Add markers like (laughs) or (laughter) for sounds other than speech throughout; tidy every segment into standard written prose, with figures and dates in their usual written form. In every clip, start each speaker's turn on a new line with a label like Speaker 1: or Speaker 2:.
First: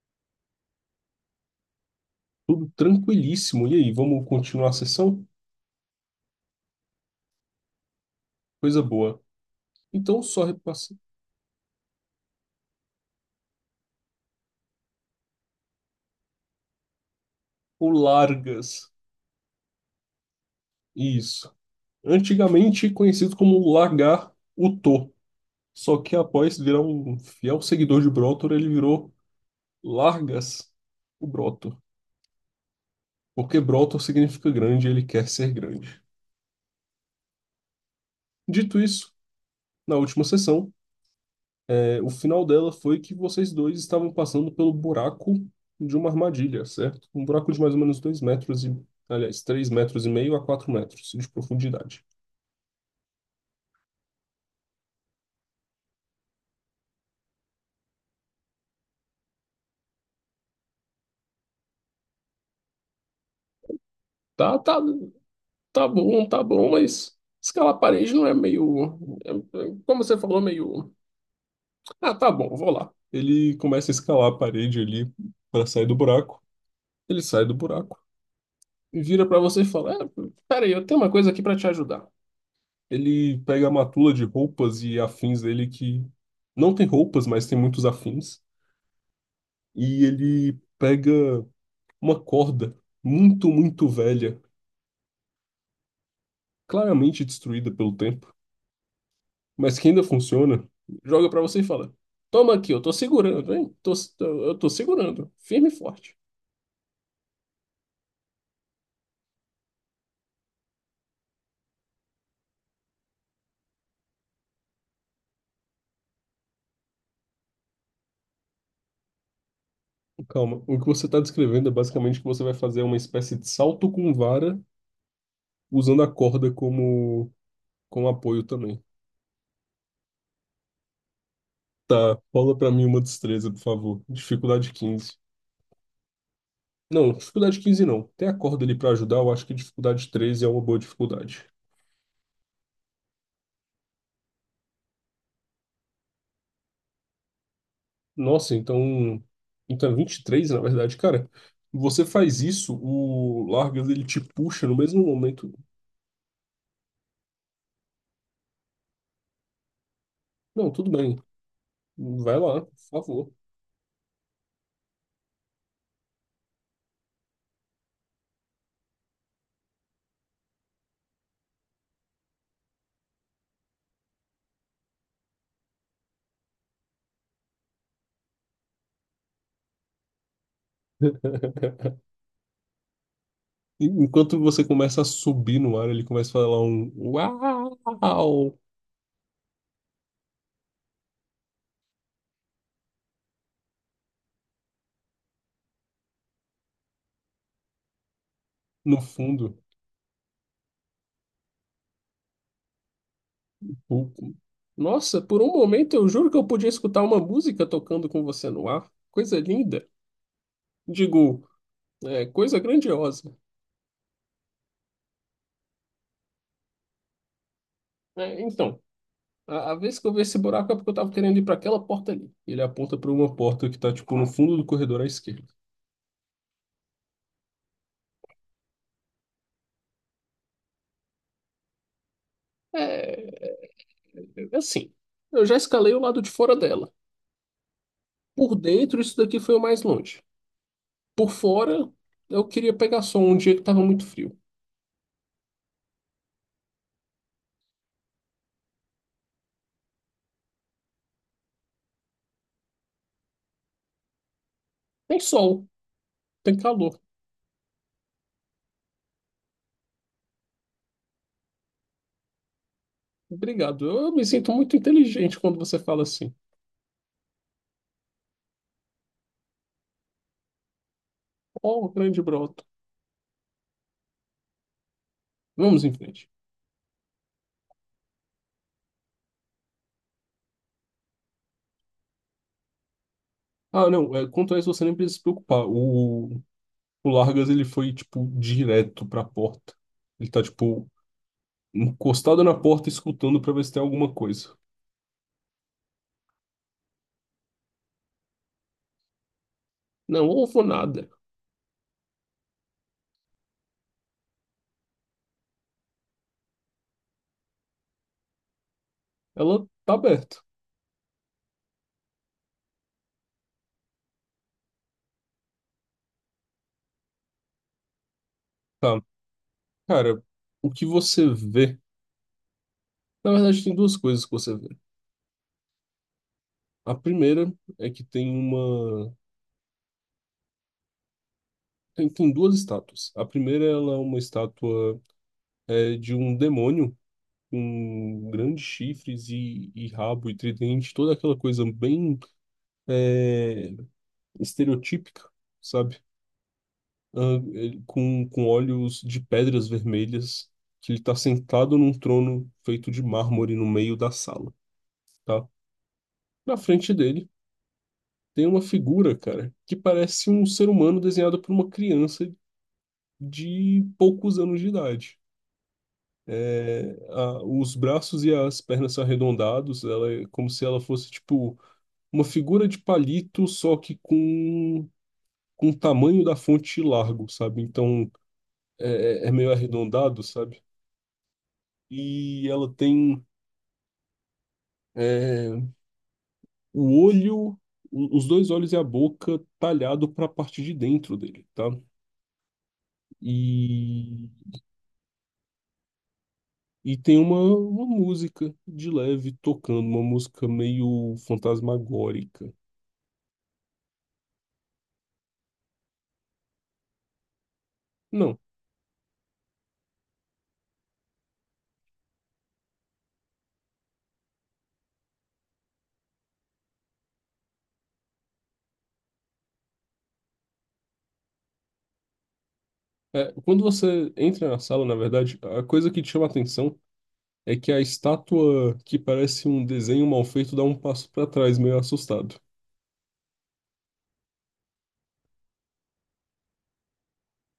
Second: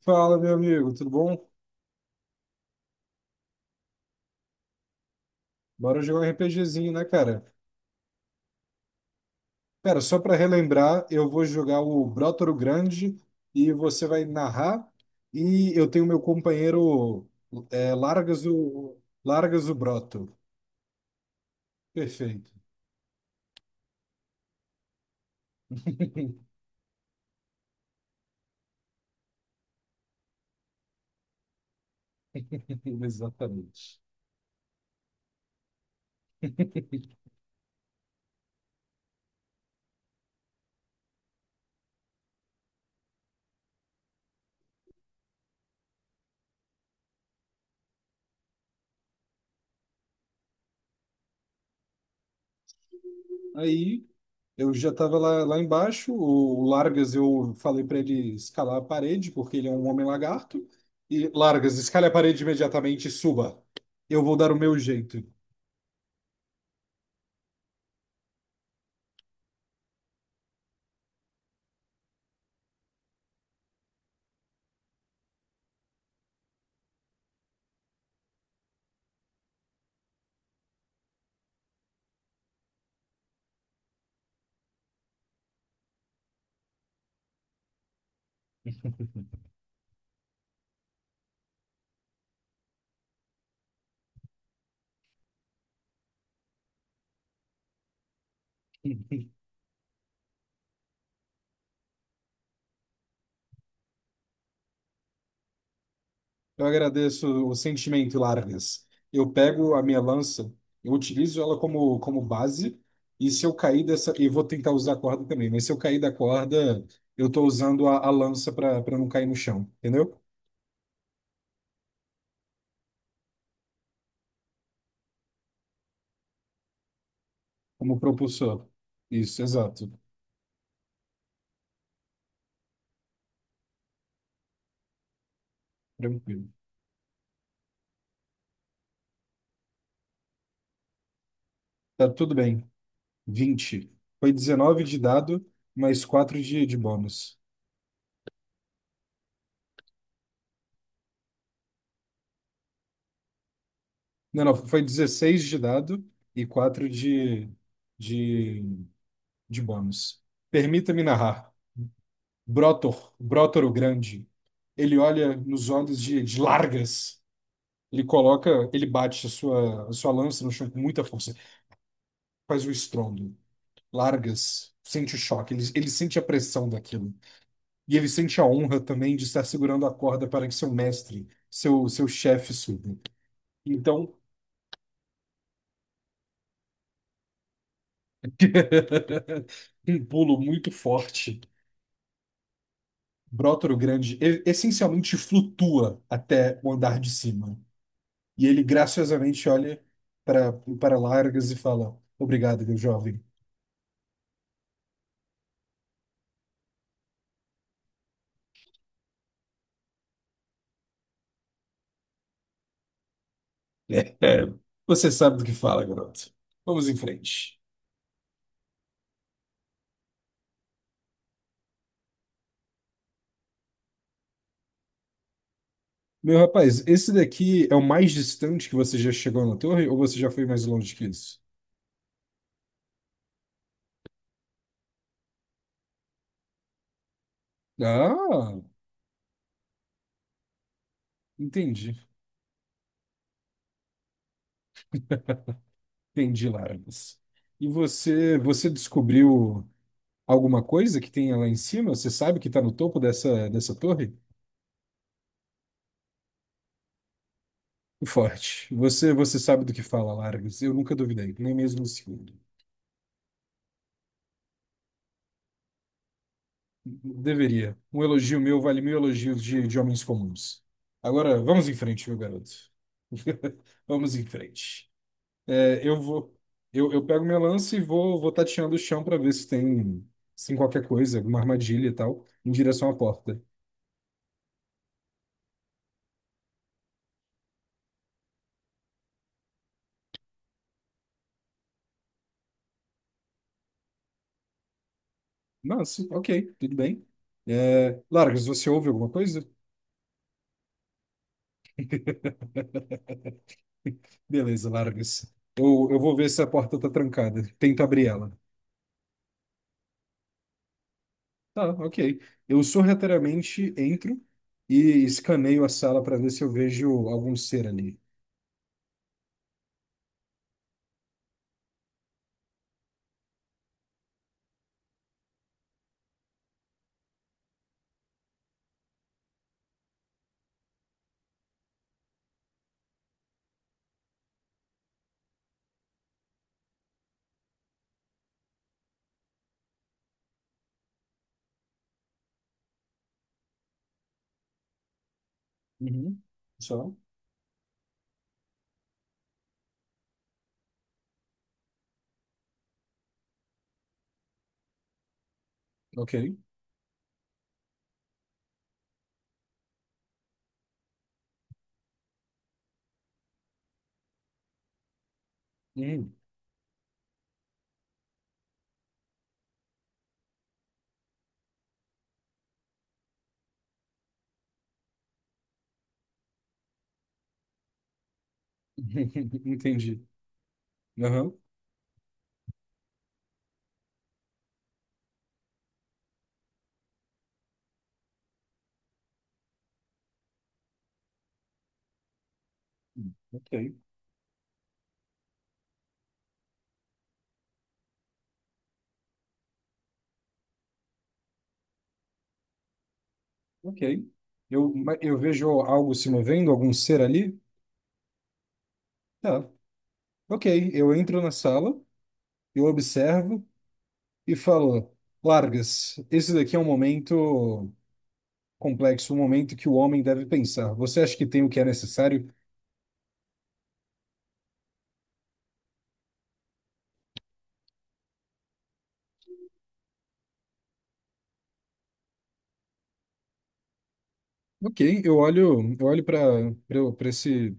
Speaker 1: Fala, meu amigo, tudo bom?
Speaker 2: Tudo tranquilíssimo. E aí, vamos continuar a sessão?
Speaker 1: Bora jogar um RPGzinho, né, cara?
Speaker 2: Coisa boa.
Speaker 1: Cara, só
Speaker 2: Então,
Speaker 1: para
Speaker 2: só repassar.
Speaker 1: relembrar, eu vou jogar o Brotoro Grande e você vai narrar. E eu tenho meu companheiro,
Speaker 2: O
Speaker 1: é, Largas
Speaker 2: Largas.
Speaker 1: o Largas o Broto.
Speaker 2: Isso.
Speaker 1: Perfeito.
Speaker 2: Antigamente conhecido como Lagar Utô. Só que após
Speaker 1: (laughs)
Speaker 2: virar um fiel seguidor de Brotor, ele virou Largas o Brotor. Porque
Speaker 1: Exatamente.
Speaker 2: Brotor significa grande e ele quer ser grande. Dito isso, na última sessão, o final dela foi que vocês dois estavam passando pelo buraco de uma armadilha, certo? Um buraco de mais ou menos 2 metros e, aliás, 3,5 metros a 4 metros de profundidade.
Speaker 1: Aí eu já estava lá embaixo. O Largas, eu falei para ele escalar a parede, porque ele é um homem lagarto. E Largas, escale a parede imediatamente e suba. Eu vou dar o
Speaker 2: Tá,
Speaker 1: meu
Speaker 2: tá,
Speaker 1: jeito.
Speaker 2: tá bom, mas escalar a parede não é meio. é- é, como você falou, meio. Ah, tá bom, vou lá. Ele começa a escalar a parede ali para sair do buraco. Ele sai do buraco e vira para você e fala: É, peraí, eu tenho uma coisa aqui para te ajudar. Ele pega a matula de roupas e afins dele que não tem roupas, mas tem muitos afins.
Speaker 1: (laughs)
Speaker 2: E ele pega uma corda muito, muito velha, claramente destruída pelo tempo, mas que ainda funciona, joga pra você e fala: Toma aqui, eu tô segurando, hein? Eu tô segurando, firme e forte.
Speaker 1: Eu agradeço o sentimento, Largas. Eu pego a minha lança, eu utilizo ela como base, e se eu cair dessa. E vou tentar usar a corda também, mas se eu cair da corda, eu estou usando a lança para não cair no chão, entendeu?
Speaker 2: Calma, o que você está descrevendo é basicamente que você vai fazer uma espécie de salto com vara, usando a corda como,
Speaker 1: Como
Speaker 2: como apoio
Speaker 1: propulsor.
Speaker 2: também.
Speaker 1: Isso, exato.
Speaker 2: Tá, rola pra mim uma destreza, por favor. Dificuldade 15.
Speaker 1: Tranquilo.
Speaker 2: Não, dificuldade 15 não. Tem a corda ali pra ajudar, eu acho que dificuldade 13 é uma boa dificuldade.
Speaker 1: Tá tudo bem. 20. Foi 19 de dado, mais 4 de bônus.
Speaker 2: Nossa, então. Então é 23 na verdade, cara. Você faz isso, o Largas ele te
Speaker 1: Não, não,
Speaker 2: puxa no
Speaker 1: foi
Speaker 2: mesmo
Speaker 1: 16
Speaker 2: momento.
Speaker 1: de dado e 4 de, de Bonos.
Speaker 2: Não, tudo
Speaker 1: Permita-me
Speaker 2: bem.
Speaker 1: narrar.
Speaker 2: Vai lá, por
Speaker 1: Brotor,
Speaker 2: favor.
Speaker 1: Brotor o Grande, ele olha nos olhos de Largas. Ele coloca, ele bate a sua lança no chão com muita força. Faz o estrondo. Largas sente o choque, ele sente a pressão daquilo. E ele sente a honra também de estar segurando a corda para que seu mestre, seu,
Speaker 2: (laughs)
Speaker 1: seu chefe suba.
Speaker 2: E
Speaker 1: Então,
Speaker 2: enquanto você começa a subir no ar, ele começa a falar um uau
Speaker 1: (laughs) um pulo muito forte. Brotor o Grande essencialmente flutua até o andar de cima. E ele
Speaker 2: no
Speaker 1: graciosamente
Speaker 2: fundo.
Speaker 1: olha para para Largas e fala: Obrigado, meu jovem.
Speaker 2: O- Nossa, por um momento eu juro que eu podia escutar uma música tocando com você no ar. Coisa linda. Digo, coisa grandiosa.
Speaker 1: É, é, Você sabe do que fala, garoto. Vamos em frente.
Speaker 2: É, então, a vez que eu vi esse buraco é porque eu tava querendo ir para aquela porta ali. Ele aponta para uma porta que tá, tipo, no fundo do corredor à esquerda.
Speaker 1: Meu rapaz, esse daqui é o mais distante que você já chegou na torre, ou você já foi mais longe que isso?
Speaker 2: É, assim, eu já escalei o lado de fora dela.
Speaker 1: Ah,
Speaker 2: Por dentro, isso daqui foi o mais longe. Por fora,
Speaker 1: entendi.
Speaker 2: eu queria pegar sol um dia que tava muito frio.
Speaker 1: Entendi, Largas. E você, você descobriu alguma coisa que tenha lá em cima? Você sabe que está no topo dessa torre?
Speaker 2: Tem sol, tem calor.
Speaker 1: Forte. Você, você sabe do que fala, Largas. Eu nunca duvidei, nem mesmo um segundo.
Speaker 2: Obrigado. Eu me sinto muito inteligente quando você fala assim.
Speaker 1: Deveria. Um elogio meu vale mil elogios de homens comuns. Agora, vamos em
Speaker 2: Oh,
Speaker 1: frente, meu
Speaker 2: grande
Speaker 1: garoto.
Speaker 2: brota.
Speaker 1: (laughs) Vamos em frente. É,
Speaker 2: Vamos em
Speaker 1: eu
Speaker 2: frente.
Speaker 1: vou, eu, eu pego minha lança e vou tateando o chão para ver se tem, qualquer coisa, alguma armadilha e tal, em direção à porta.
Speaker 2: Ah, não, quanto a isso você nem precisa se preocupar. O Largas, ele foi, tipo, direto pra porta. Ele tá, tipo, encostado na porta, escutando pra ver se tem alguma coisa.
Speaker 1: Nossa, ok, tudo bem. É, Largas, você ouve alguma coisa?
Speaker 2: Não houve nada.
Speaker 1: (laughs) Beleza, Largas. Eu vou ver se a porta tá trancada. Tento abrir ela.
Speaker 2: Ela tá aberta.
Speaker 1: Tá, ok. Eu sorrateiramente entro e escaneio a sala para ver se eu vejo algum ser ali.
Speaker 2: Tá. Cara, o que você vê. Na verdade, tem duas coisas que você vê. A primeira é que tem uma. Tem duas estátuas. A primeira, ela é uma estátua de um demônio com grandes chifres e rabo e tridente, toda aquela coisa bem é, estereotípica, sabe?
Speaker 1: Uhum. Só?
Speaker 2: Ah, com olhos de pedras vermelhas, que ele tá sentado num trono feito de mármore no meio da sala, tá?
Speaker 1: Ok.
Speaker 2: Na frente dele tem uma figura, cara, que parece um ser humano desenhado por uma criança de poucos anos de idade.
Speaker 1: Hum.
Speaker 2: É, os braços e as pernas são arredondados, ela é como se ela fosse, tipo, uma figura de palito, só que com o tamanho da fonte largo, sabe? Então é
Speaker 1: (laughs)
Speaker 2: meio
Speaker 1: Entendi.
Speaker 2: arredondado, sabe?
Speaker 1: Aham.
Speaker 2: E ela tem é, o olho, os dois olhos e a boca talhado para a parte de dentro dele, tá?
Speaker 1: Ok.
Speaker 2: E, e tem uma música de leve tocando, uma música meio fantasmagórica.
Speaker 1: Ok. Eu vejo algo se movendo, algum ser ali?
Speaker 2: Não.
Speaker 1: Tá. Ok. Eu entro na sala, eu observo e falo: Largas, esse daqui é um momento complexo, um momento que o homem deve pensar. Você acha que tem o que é necessário?
Speaker 2: É, quando você entra na sala, na verdade, a coisa que te chama a atenção é que a estátua que parece um desenho mal feito dá um passo para trás, meio assustado.
Speaker 1: Ok, eu olho para esse.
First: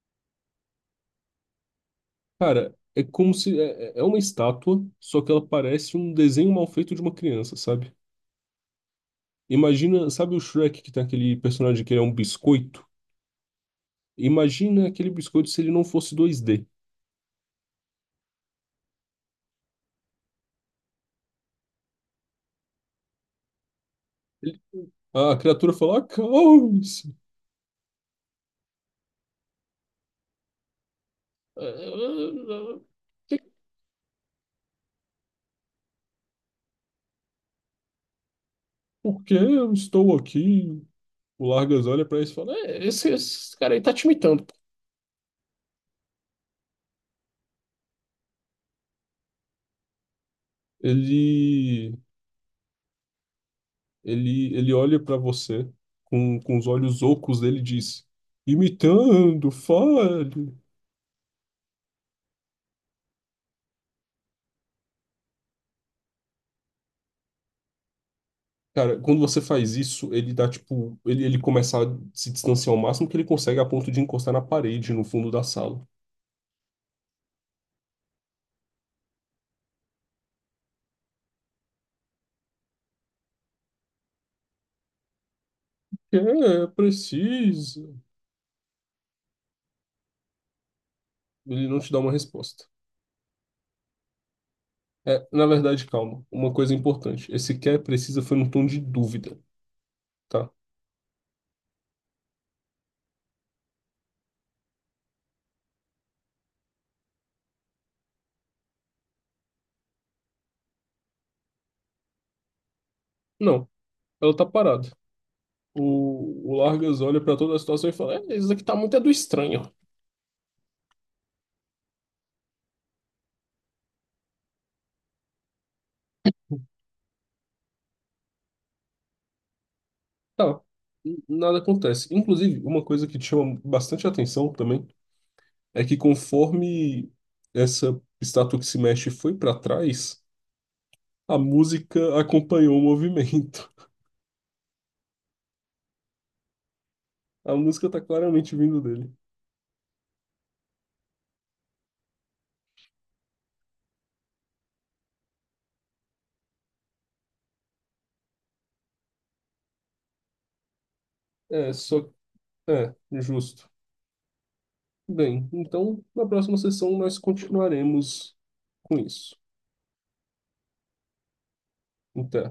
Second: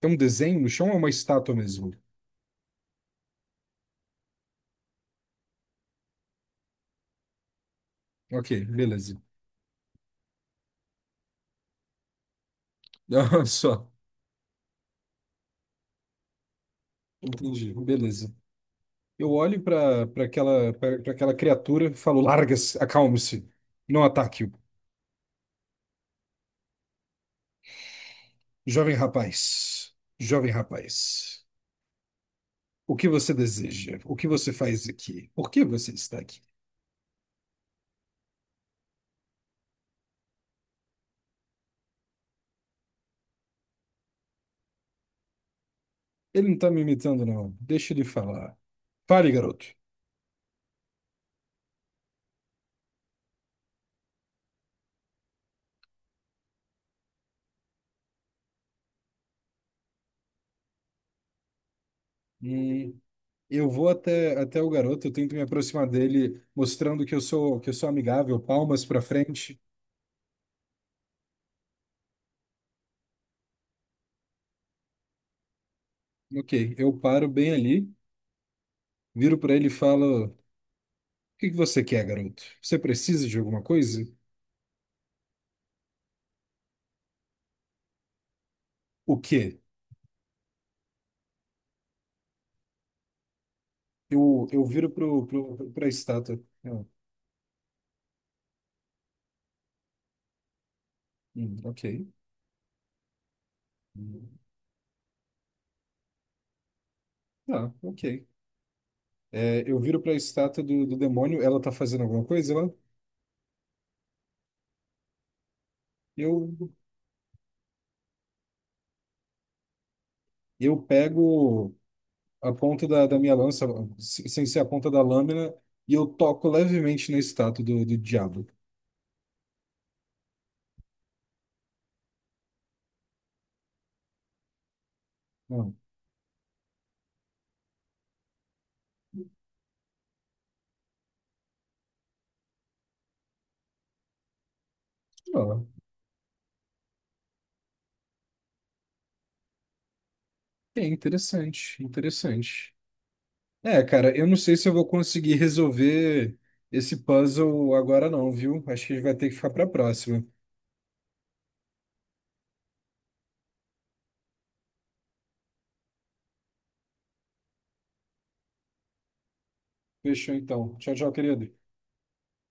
Speaker 1: Tem um desenho no chão ou é uma estátua mesmo?
Speaker 2: Cara, é como se. É uma estátua, só que ela parece um desenho mal feito de uma criança, sabe?
Speaker 1: Ok, beleza. (laughs)
Speaker 2: Imagina, sabe o Shrek que tem aquele personagem que ele é um biscoito?
Speaker 1: Ah, só,
Speaker 2: Imagina aquele biscoito se ele não fosse dois d.
Speaker 1: entendi, beleza. Eu olho para aquela criatura e falo: larga-se, acalme-se, não ataque-o.
Speaker 2: Ele- a criatura fala: Acalme-se!
Speaker 1: Jovem rapaz,
Speaker 2: Ah, ah, ah,
Speaker 1: o que você
Speaker 2: que-
Speaker 1: deseja? O que você faz aqui? Por que você está aqui?
Speaker 2: Por que eu estou aqui? O Largas olha pra isso e fala: "É, esse cara aí tá te imitando.
Speaker 1: Ele não está me imitando, não. Deixa ele falar. Fale, garoto.
Speaker 2: Ele. Ele olha para você com os olhos ocos dele e diz: imitando, fale.
Speaker 1: Hum, Eu vou até o garoto, eu tento me aproximar dele, mostrando que eu sou amigável, palmas
Speaker 2: Cara,
Speaker 1: para
Speaker 2: quando você
Speaker 1: frente.
Speaker 2: faz isso, ele dá tipo. Ele começa a se distanciar ao máximo que ele consegue a ponto de encostar na parede no fundo da sala.
Speaker 1: Ok, eu paro bem ali, viro para ele e falo: O que que você quer, garoto? Você precisa de alguma coisa?
Speaker 2: É, precisa.
Speaker 1: O quê?
Speaker 2: Ele não te dá uma resposta.
Speaker 1: Eu viro
Speaker 2: É,
Speaker 1: pro,
Speaker 2: na
Speaker 1: pro, para
Speaker 2: verdade,
Speaker 1: a
Speaker 2: calma.
Speaker 1: estátua.
Speaker 2: Uma coisa
Speaker 1: Eu,
Speaker 2: importante. Esse quer precisa foi num tom de dúvida, tá?
Speaker 1: Hum, ok. Hum, tá, ok. É, eu viro para a estátua do demônio, ela tá fazendo alguma coisa lá?
Speaker 2: Não, ela tá parada. O,
Speaker 1: Eu,
Speaker 2: o Largas olha pra toda a situação e fala: Isso aqui tá muito do estranho.
Speaker 1: eu pego a ponta da minha lança, sem ser a ponta da lâmina, e eu toco levemente na estátua do diabo.
Speaker 2: Tá, nada acontece. Inclusive, uma coisa que te chama bastante atenção também
Speaker 1: Ah,
Speaker 2: é que conforme essa estátua que se mexe foi para trás, a música acompanhou o movimento.
Speaker 1: ó,
Speaker 2: (laughs) A música tá claramente vindo dele.
Speaker 1: é interessante, interessante. É, cara, eu não sei se eu vou conseguir resolver esse puzzle agora não, viu? Acho que a gente vai ter que ficar pra próxima.
Speaker 2: É, só. É, justo. Bem, então na próxima sessão nós continuaremos com isso.
Speaker 1: Fechou então. Tchau, tchau, querido.
Speaker 2: Até.